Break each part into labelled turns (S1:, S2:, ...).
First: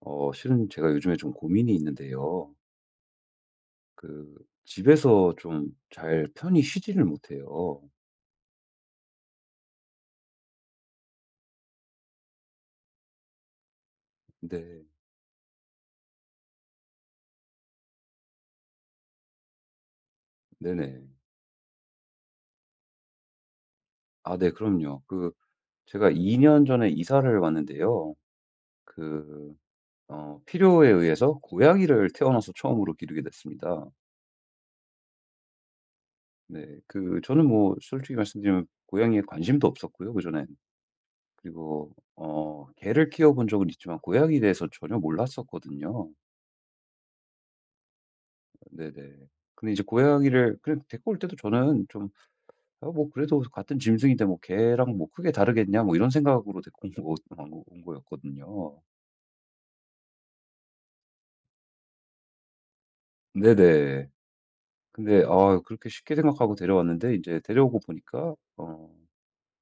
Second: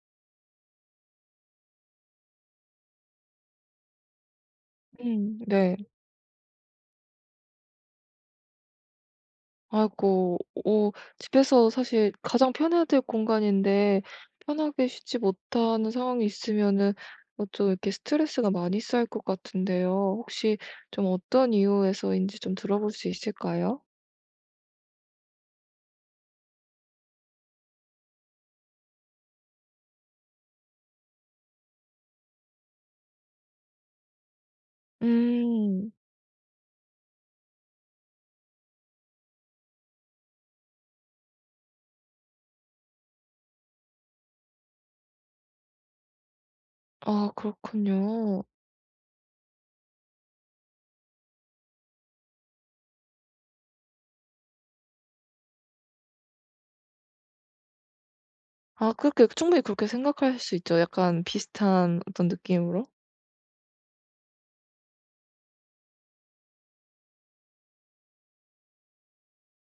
S1: 실은 제가 요즘에 좀 고민이 있는데요. 그, 집에서 좀
S2: 네.
S1: 잘 편히 쉬지를 못해요.
S2: 아이고. 오, 집에서 사실 가장 편해야 될 공간인데
S1: 근데,
S2: 편하게 쉬지 못하는 상황이 있으면은 어좀 이렇게 스트레스가 많이 쌓일 것 같은데요. 혹시
S1: 네네.
S2: 좀 어떤 이유에서인지 좀 들어볼 수 있을까요?
S1: 아, 네, 그럼요. 제가 2년 전에 이사를 왔는데요. 그, 필요에 의해서 고양이를 태어나서 처음으로 기르게 됐습니다.
S2: 음.
S1: 네, 저는 뭐, 솔직히 말씀드리면 고양이에 관심도 없었고요, 그전엔. 그리고, 개를 키워본 적은 있지만 고양이에 대해서 전혀 몰랐었거든요.
S2: 아 그렇군요.
S1: 네네. 근데 이제 고양이를 그래 데리고 올 때도 저는 좀 '아 뭐 그래도 같은 짐승인데 뭐 걔랑 뭐 크게 다르겠냐.' 뭐 이런 생각으로 데리고 온 거 온 거 온 거였거든요.
S2: 아 그렇게 충분히 그렇게 생각할 수 있죠. 약간 비슷한 어떤 느낌으로.
S1: 네네. 근데 그렇게 쉽게 생각하고 데려왔는데 이제 데려오고 보니까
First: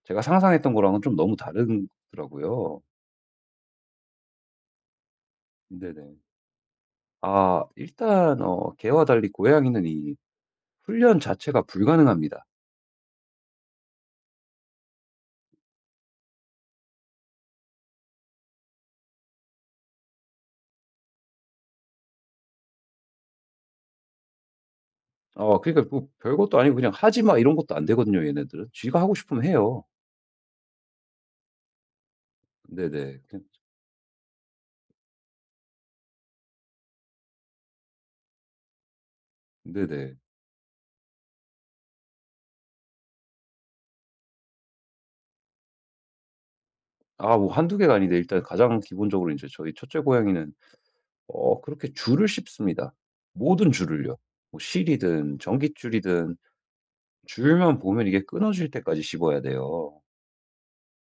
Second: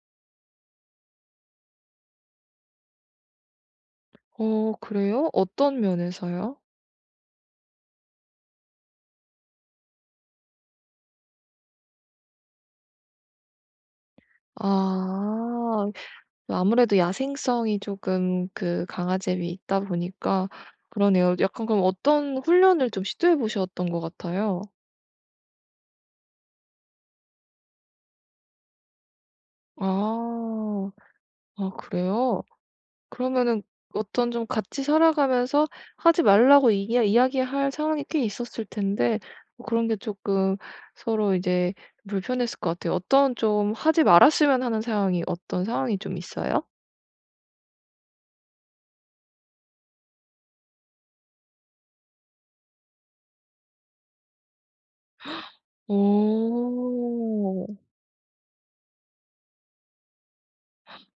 S1: 제가 상상했던 거랑은 좀 너무 다른 더라고요.
S2: 어 그래요? 어떤
S1: 네네.
S2: 면에서요?
S1: 일단 개와 달리 고양이는 이 훈련 자체가 불가능합니다.
S2: 아. 아무래도 야생성이 조금 그 강아지에 비해 있다 보니까 그러네요. 약간 그럼 어떤 훈련을 좀 시도해 보셨던 것 같아요?
S1: 그러니까 뭐 별것도 아니고 그냥 "하지 마." 이런 것도 안 되거든요 얘네들은. 쥐가 하고 싶으면 해요.
S2: 아. 아 그래요?
S1: 네네.
S2: 그러면은 어떤 좀 같이 살아가면서 하지 말라고 이야기할 상황이 꽤 있었을 텐데 뭐 그런 게
S1: 네네.
S2: 조금 서로 이제 불편했을 것 같아요. 어떤 좀 하지 말았으면 하는 상황이 어떤 상황이 좀 있어요?
S1: 뭐 한두 개가 아닌데 일단 가장 기본적으로 이제 저희 첫째 고양이는 그렇게 줄을 씹습니다. 모든 줄을요. 뭐 실이든 전깃줄이든
S2: 오.
S1: 줄만 보면 이게 끊어질 때까지 씹어야 돼요.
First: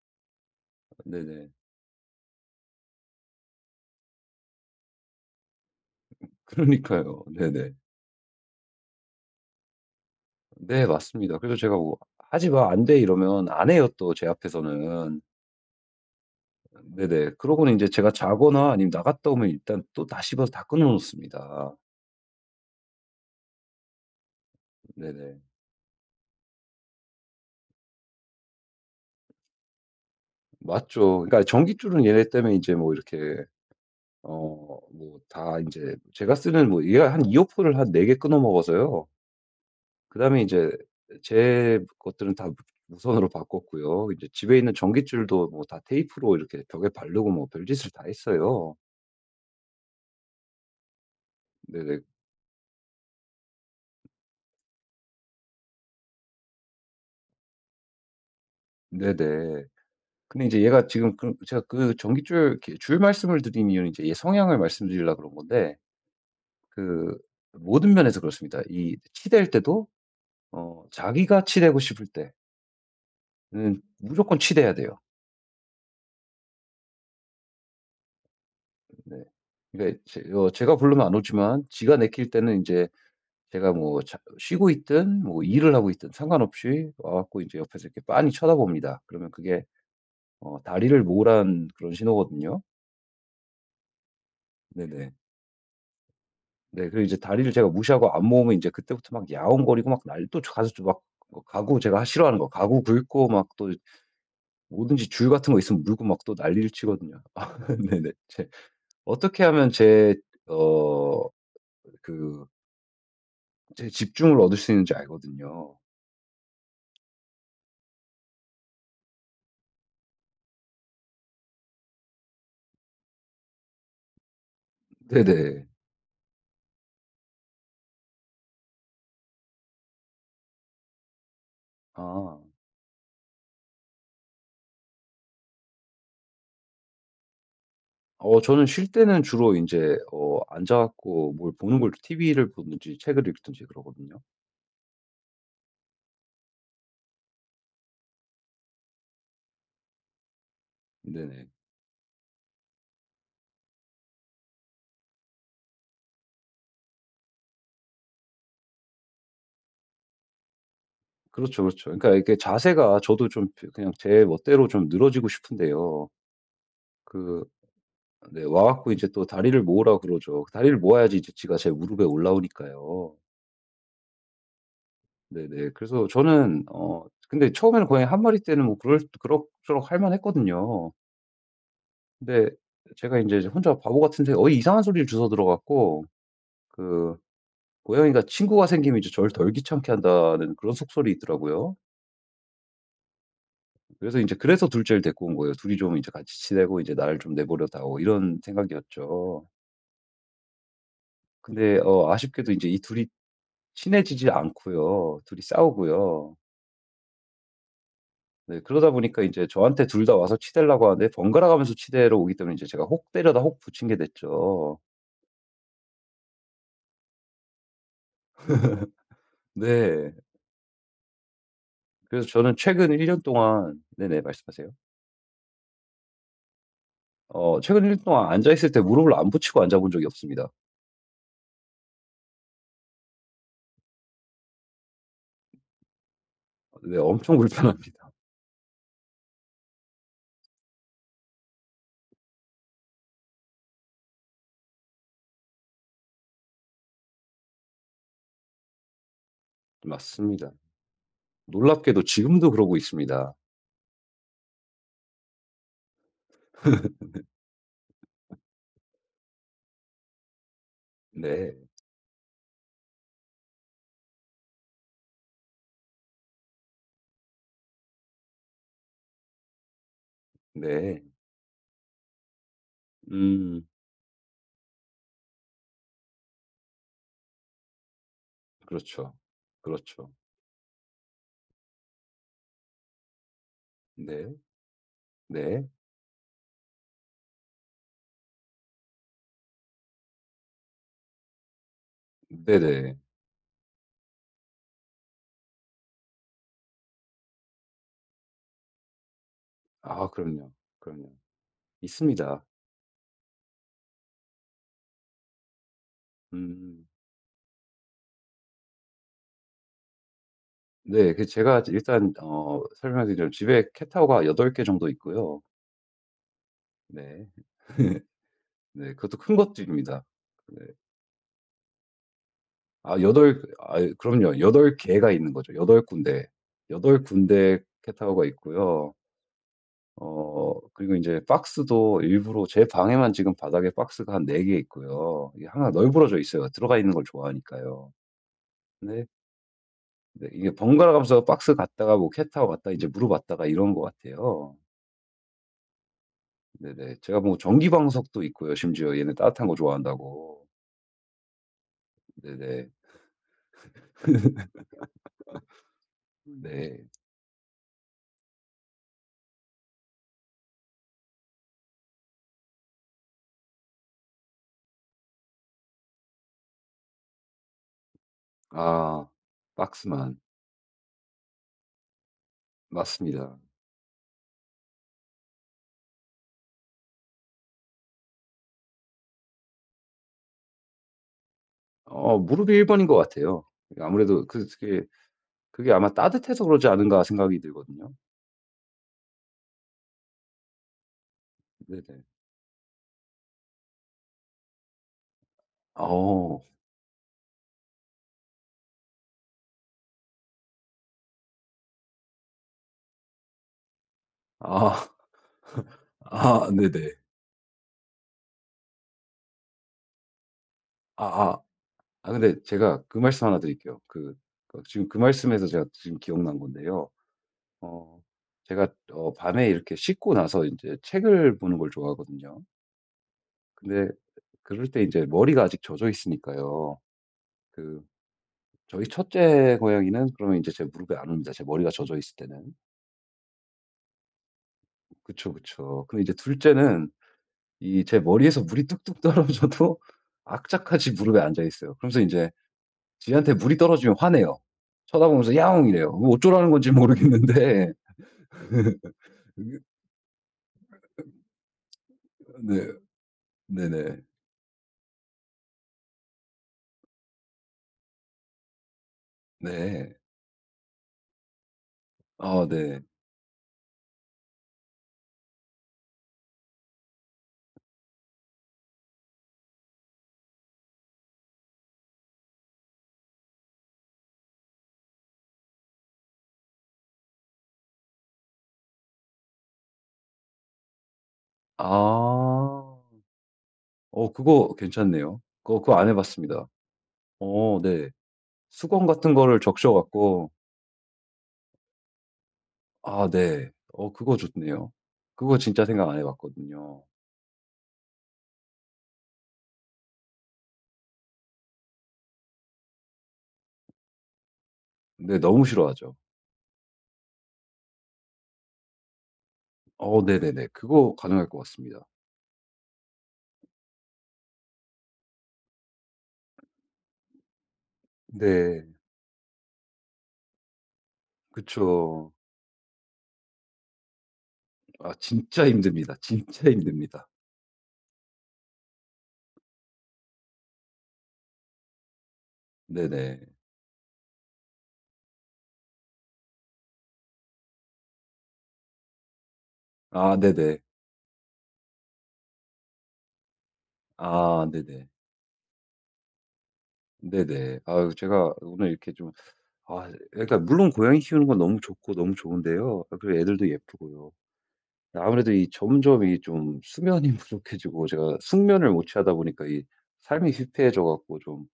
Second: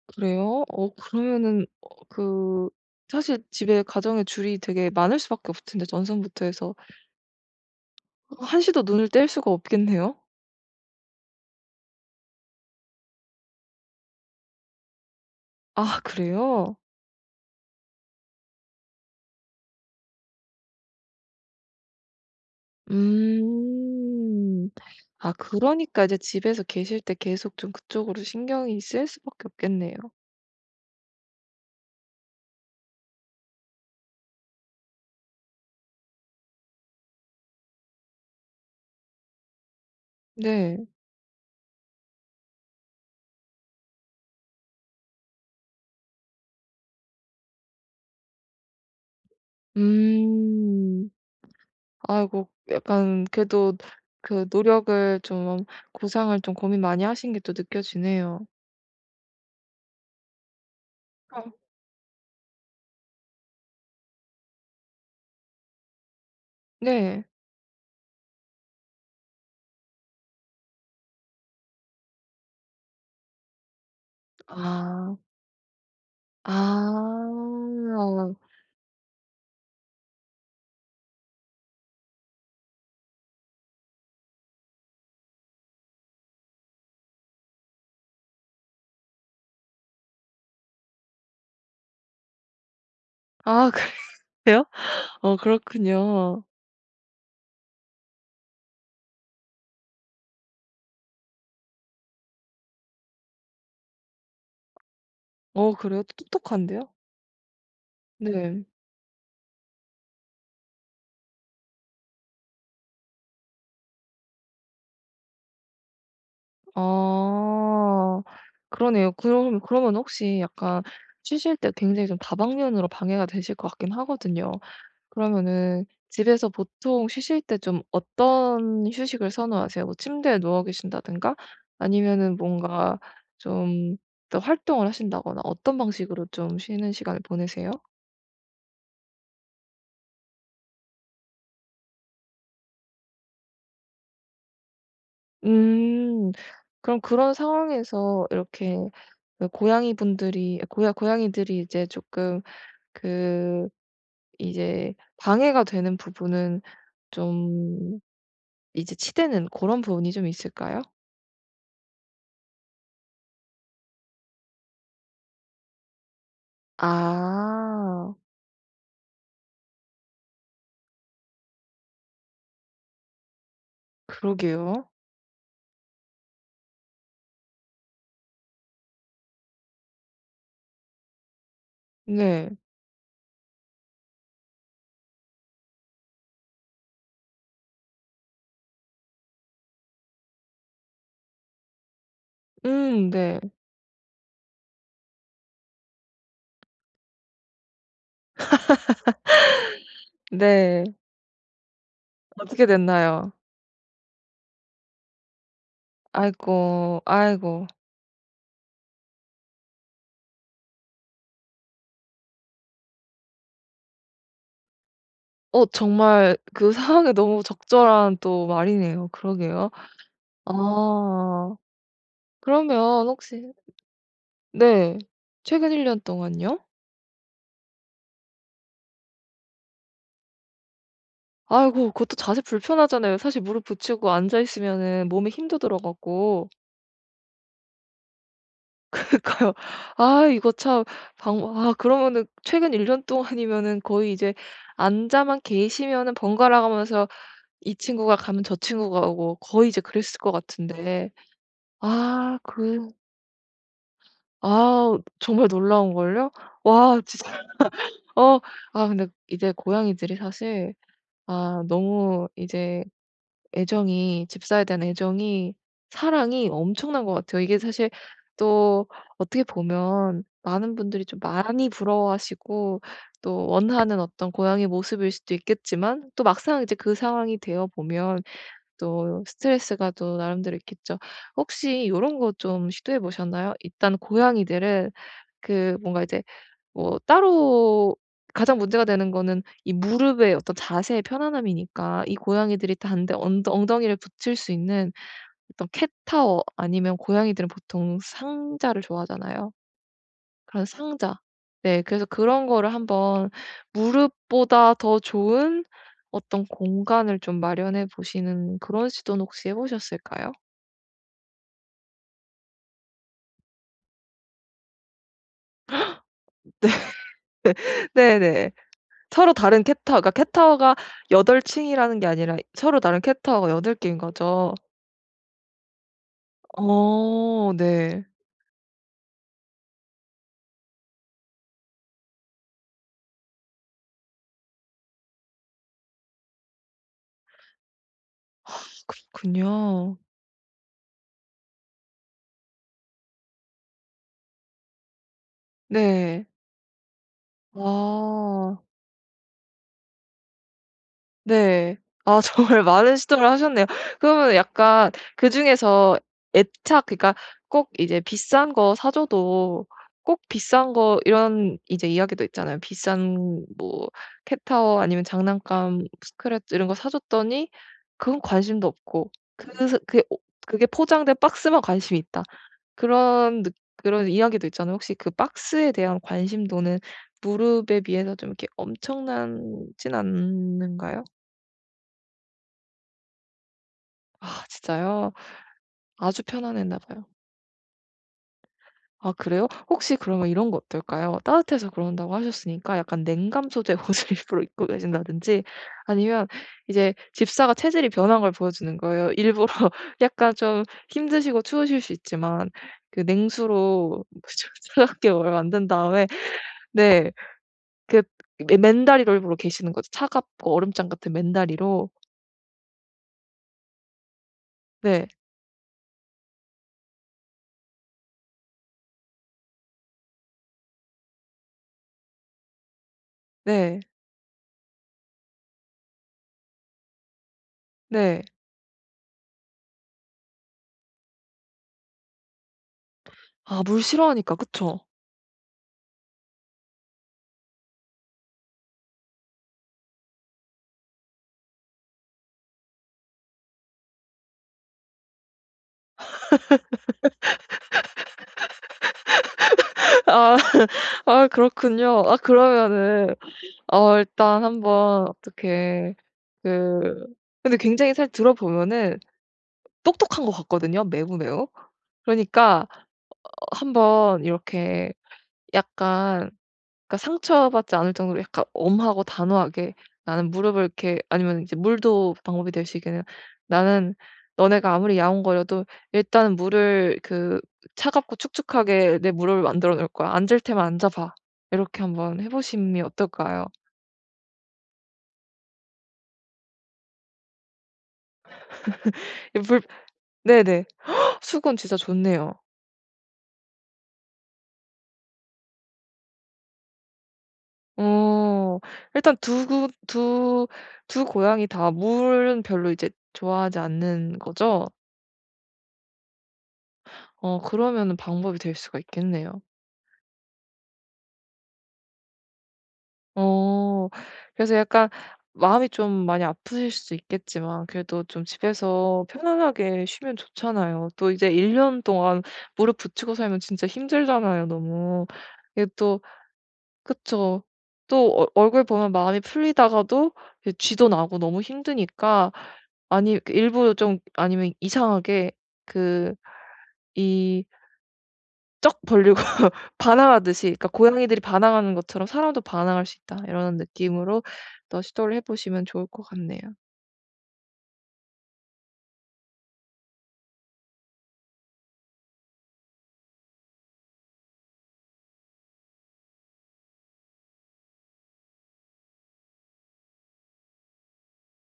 S2: 그래요? 어
S1: 네네.
S2: 그러면은 어 그 사실 집에 가정의 줄이 되게 많을 수밖에 없을 텐데 전선부터 해서
S1: 그러니까요. 네네.
S2: 한시도 눈을 뗄 수가 없겠네요?
S1: 네 맞습니다. 그래서 제가 뭐 "하지 마. 안 돼." 이러면 안 해요 또 제 앞에서는.
S2: 아 그래요?
S1: 네네. 그러고는 이제 제가 자거나 아니면 나갔다 오면 일단 또 다 씹어서 다 끊어 놓습니다.
S2: 음. 아
S1: 네네.
S2: 그러니까 이제 집에서 계실 때 계속 좀 그쪽으로 신경이 쓰일 수밖에 없겠네요.
S1: 맞죠. 그러니까 전깃줄은 얘네 때문에 이제 뭐 이렇게 뭐 다 이제 제가 쓰는 뭐 얘가 한 이어폰을 한 4개 끊어 먹어서요. 그다음에 이제
S2: 네.
S1: 제 것들은 다 무선으로 바꿨고요. 이제 집에 있는 전깃줄도 뭐 다 테이프로 이렇게 벽에 바르고 뭐 별짓을 다 했어요.
S2: 음.
S1: 네네.
S2: 아이고 약간 그래도 그 노력을 좀 고상을 좀 고민 많이 하신 게 또 느껴지네요.
S1: 네네. 근데 이제 얘가 지금 그
S2: 어
S1: 제가 그 전깃줄 이렇게 줄 말씀을 드린 이유는 이제 얘 성향을 말씀드리려고 그런 건데 그
S2: 네.
S1: 모든 면에서 그렇습니다. 이 치댈 때도 자기가 치대고 싶을 때는 무조건 치대야 돼요.
S2: 아. 아.
S1: 네. 그러니까 제 어 제가 부르면 안 오지만 지가 내킬 때는 이제 제가 뭐 자 쉬고 있든 뭐 일을 하고 있든 상관없이 와 갖고 이제 옆에서 이렇게 빤히 쳐다봅니다. 그러면 그게 다리를 모으라는 그런 신호거든요.
S2: 아 그래요?
S1: 네네.
S2: 어 그렇군요.
S1: 네 그리고 이제 다리를 제가 무시하고 안 모으면 이제 그때부터 막 야옹거리고 막 날도 가서 좀 막 가구 제가 싫어하는 거 가구 긁고 막 또 뭐든지 줄 같은 거
S2: 어
S1: 있으면 물고
S2: 그래요?
S1: 막 또 난리를
S2: 똑똑한데요?
S1: 치거든요. 아, 네네. 제
S2: 네.
S1: 어떻게 하면 제어그 제 집중을 얻을 수 있는지 알거든요.
S2: 아. 그러네요. 그럼 그러면 혹시 약간 쉬실 때 굉장히 좀 다방면으로 방해가 되실 것 같긴 하거든요.
S1: 네네.
S2: 그러면은 집에서 보통 쉬실 때 좀 어떤 휴식을 선호하세요? 뭐 침대에 누워 계신다든가 아니면은
S1: 아.
S2: 뭔가 좀 더 활동을 하신다거나 어떤 방식으로 좀 쉬는 시간을 보내세요?
S1: 저는 쉴 때는 주로 인제 앉아 갖고 뭘 보는 걸 TV를 보든지 책을 읽든지 그러거든요.
S2: 음. 그럼 그런 상황에서 이렇게 그 고양이분들이 고야
S1: 네네.
S2: 고양이들이 이제 조금 그 이제 방해가 되는 부분은 좀 이제 치대는 그런 부분이 좀 있을까요?
S1: 그렇죠, 그렇죠. 그러니까 이게 자세가 저도 좀 그냥 제 멋대로 좀 늘어지고 싶은데요.
S2: 아
S1: 그 네 와 갖고 이제 또 다리를 모으라 그러죠. 그 다리를 모아야지 이제 지가 제 무릎에 올라오니까요.
S2: 그러게요.
S1: 네네. 그래서 저는 근데 처음에는 거의 한 마리 때는 뭐 그럴 그럭저럭 할 만했거든요. 근데
S2: 네.
S1: 제가 이제 혼자 바보 같은데 어이 이상한 소리를 주워 들어 갖고 그 고양이가 친구가 생기면 이제 저를 덜 귀찮게 한다는 그런 속설이 있더라고요.
S2: 네.
S1: 그래서 이제 그래서 둘째를 데리고 온 거예요. 둘이 좀 이제 같이 지내고 이제 나를 좀 내버려 다오 이런 생각이었죠.
S2: 네.
S1: 근데 아쉽게도 이
S2: 어떻게
S1: 제 이 둘이
S2: 됐나요?
S1: 친해지지 않고요. 둘이 싸우고요.
S2: 아이고, 아이고.
S1: 네 그러다 보니까 이제 저한테 둘 다 와서 치대려고 하는데 번갈아 가면서 치대러 오기 때문에 이제 제가 혹 때려다 혹 붙인 게 됐죠.
S2: 정말 그 상황에 너무 적절한 또 말이네요. 그러게요.
S1: 네.
S2: 아.
S1: 그래서 저는 최근 1
S2: 그러면
S1: 년
S2: 혹시.
S1: 동안 네네 말씀하세요.
S2: 네. 최근 1년 동안요?
S1: 최근 1년 동안 앉아 있을 때 무릎을 안 붙이고 앉아 본 적이 없습니다.
S2: 아이고, 그것도 자세 불편하잖아요. 사실 무릎 붙이고 앉아 있으면은 몸에 힘도 들어가고.
S1: 네 엄청 불편합니다.
S2: 그러니까요. 아 이거 참. 방아 그러면은 최근 1년 동안이면은 거의 이제 앉아만 계시면은 번갈아 가면서 이 친구가 가면 저 친구가 오고 거의 이제 그랬을 것
S1: 맞습니다.
S2: 같은데
S1: 놀랍게도
S2: 아
S1: 지금도 그러고
S2: 그
S1: 있습니다.
S2: 아 정말 놀라운 걸요? 와 진짜. 어 근데 이제 고양이들이 사실
S1: 네.
S2: 아 너무 이제 애정이 집사에 대한 애정이 사랑이 엄청난 것 같아요. 이게 사실 또 어떻게 보면 많은
S1: 네.
S2: 분들이 좀 많이 부러워하시고 또
S1: 음.
S2: 원하는 어떤 고양이 모습일 수도 있겠지만 또 막상 이제 그 상황이 되어 보면
S1: 그렇죠.
S2: 또 스트레스가
S1: 그렇죠.
S2: 또 나름대로 있겠죠. 혹시 이런 거 좀 시도해 보셨나요? 일단
S1: 네.
S2: 고양이들은
S1: 네.
S2: 그 뭔가 이제 뭐 따로 가장 문제가 되는 거는 이 무릎의 어떤 자세의 편안함이니까 이 고양이들이
S1: 네네.
S2: 단데 언 엉덩이를 붙일 수 있는 어떤 캣타워 아니면 고양이들은 보통 상자를 좋아하잖아요.
S1: 아 그럼요.
S2: 그런
S1: 그럼요.
S2: 상자. 네. 그래서
S1: 있습니다.
S2: 그런 거를 한번 무릎보다 더 좋은 어떤
S1: 음.
S2: 공간을 좀 마련해 보시는 그런 시도는 혹시 해 보셨을까요?
S1: 네. 제가 일단 설명드리자면 집에 캣타워가 8개 정도 있고요. 네.
S2: 네네.
S1: 네. 그것도
S2: 서로
S1: 큰
S2: 다른 캣타워.
S1: 것들입니다.
S2: 그러니까
S1: 네.
S2: 캣타워가 8 층이라는 게 아니라 서로
S1: 아
S2: 다른
S1: 여덟
S2: 캣타워가 8
S1: 아
S2: 개인
S1: 그럼요.
S2: 거죠.
S1: 8 개가 있는 거죠. 8 군데. 8
S2: 어
S1: 군데
S2: 네.
S1: 캣타워가 있고요. 그리고 이제 박스도 일부러 제 방에만 지금 바닥에 박스가 한 4 개 있고요. 이게 하나 널브러져 있어요. 들어가 있는 걸 좋아하니까요. 근데
S2: 그렇군요.
S1: 네 이게 번갈아 가면서 박스 갔다가 뭐 캣타워 갔다가 이제 무릎 왔다가 이런 것 같아요.
S2: 네.
S1: 네네. 제가 뭐 전기 방석도 있고요
S2: 아
S1: 심지어 얘는 따뜻한 거 좋아한다고.
S2: 네. 아 정말
S1: 네네.
S2: 많은 시도를 하셨네요. 그러면 약간 그중에서
S1: 네.
S2: 애착. 그러니까 꼭 이제 비싼 거 사 줘도 꼭 비싼 거 이런 이제 이야기도 있잖아요. 비싼 뭐 캣타워 아니면 장난감 스크래치 이런 거 사 줬더니 그건 관심도
S1: 아
S2: 없고 그 스 그게 오
S1: 박스만.
S2: 그게 포장된 박스만 관심이 있다.
S1: 맞습니다.
S2: 그런 느 그런 이야기도 있잖아요. 혹시 그 박스에 대한 관심도는 무릎에 비해서 좀 이렇게 엄청나진 않는가요?
S1: 무릎이 1 번인 것 같아요. 아무래도
S2: 아 진짜요?
S1: 그게 아마
S2: 아주
S1: 따뜻해서 그러지
S2: 편안했나
S1: 않은가
S2: 봐요.
S1: 생각이 들거든요.
S2: 아 그래요? 혹시 그러면 이런 거 어떨까요? 따뜻해서
S1: 네네.
S2: 그런다고 하셨으니까 약간 냉감 소재 옷을 일부러 입고 계신다든지 아니면
S1: 어.
S2: 이제 집사가 체질이 변한 걸 보여주는 거예요. 일부러 약간 좀 힘드시고 추우실 수 있지만 그 냉수로 좀
S1: 아.
S2: 차갑게 뭘 만든 다음에.
S1: 아 네네.
S2: 네. 그 맨 맨다리를 보러 계시는 거죠. 차갑고 얼음장 같은
S1: 아아. 아
S2: 맨다리로.
S1: 아, 근데 제가 그 말씀 하나 드릴게요. 그 지금 그
S2: 네.
S1: 말씀에서 제가 지금 기억난 건데요. 어 제가 밤에 이렇게 씻고 나서 이제 책을 보는 걸 좋아하거든요.
S2: 네.
S1: 근데 그럴 때 이제 머리가 아직 젖어 있으니까요. 그
S2: 네.
S1: 저희 첫째 고양이는 그러면 이제 제 무릎에 안 옵니다, 제 머리가 젖어 있을 때는.
S2: 아 물 싫어하니까 그쵸?
S1: 그쵸, 그쵸. 근데 이제 둘째는 이 제 머리에서 물이 뚝뚝 떨어져도 악착같이 무릎에 앉아 있어요. 그러면서 인제 지한테 물이 떨어지면 화내요. 쳐다보면서 "야옹." 이래요. 뭐 어쩌라는 건지 모르겠는데. 그게
S2: 아 아 그렇군요. 아
S1: 네.
S2: 그러면은 어
S1: 네네.
S2: 일단 한번 어떻게 그 근데 굉장히 사실 들어보면은
S1: 네.
S2: 똑똑한 것 같거든요 매우, 매우.
S1: 아
S2: 그러니까
S1: 네.
S2: 한번 이렇게 약간 그러니까 상처받지 않을 정도로 약간 엄하고 단호하게 나는 무릎을 이렇게, 아니면 이제 물도 방법이 될 수 있겠네요. "나는 너네가 아무리 야옹거려도 일단은 물을 그 차갑고 축축하게 내 무릎을 만들어 놓을 거야. 앉을 테면 앉아 봐." 이렇게 한번 해
S1: 아.
S2: 보심이 어떨까요?
S1: 그거 괜찮네요. 그거 안 해 봤습니다. 네. 수건 같은
S2: 이
S1: 거를
S2: 불
S1: 적셔 갖고
S2: 네네. 헉, 수건 진짜 좋네요.
S1: 아 네. 그거 좋네요. 그거 진짜 생각 안 해 봤거든요.
S2: 어. 일단 두 구 두 두 고양이 다 물은 별로 이제 좋아하지 않는 거죠?
S1: 네 너무 싫어하죠.
S2: 어 그러면은 방법이 될 수가 있겠네요.
S1: 네네네. 그거 가능할 것 같습니다.
S2: 어. 그래서 약간 마음이 좀 많이 아프실 수 있겠지만 그래도 좀
S1: 네.
S2: 집에서 편안하게 쉬면 좋잖아요. 또 이제 1년
S1: 그쵸.
S2: 동안 무릎 붙이고 살면 진짜 힘들잖아요
S1: 아
S2: 너무.
S1: 진짜
S2: 이게
S1: 힘듭니다.
S2: 또
S1: 진짜 힘듭니다.
S2: 그쵸. 또 얼 얼굴 보면 마음이 풀리다가도 이제 쥐도 나고 너무 힘드니까 아니
S1: 네네.
S2: 그 일부러 좀 아니면 이상하게 그이 쩍 벌리고
S1: 아
S2: 반항하듯이
S1: 네네.
S2: 그러니까 고양이들이 반항하는 것처럼 사람도 반항할 수 있다. 이런 느낌으로
S1: 아
S2: 또
S1: 네네.
S2: 시도를 해 보시면 좋을 것 같네요.
S1: 네네. 아유 제가 오늘 이렇게 좀 그러니까 물론 고양이 키우는 건 너무 좋고 너무 좋은데요. 아 그리고 애들도 예쁘고요. 아무래도 이 점점 이 좀 수면이 부족해지고 제가 숙면을 못 취하다 보니까 이 삶이 휘폐해져 갖고 좀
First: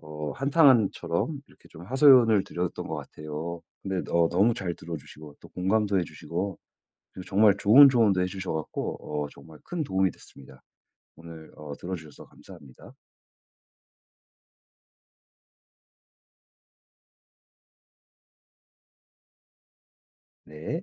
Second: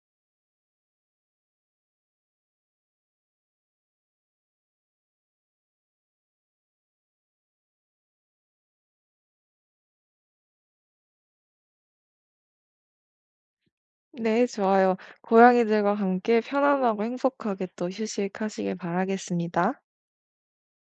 S1: 한탄처럼 이렇게 좀 하소연을 드렸던 것 같아요. 근데 너무 잘 들어 주시고 또 공감도 해 주시고 그리고 정말 좋은 조언도 해주셔 갖고 정말 큰 도움이 됐습니다. 오늘 들어주셔서 감사합니다.
S2: 네 좋아요. 고양이들과 함께 편안하고 행복하게 또 휴식하시길 바라겠습니다.
S1: 네.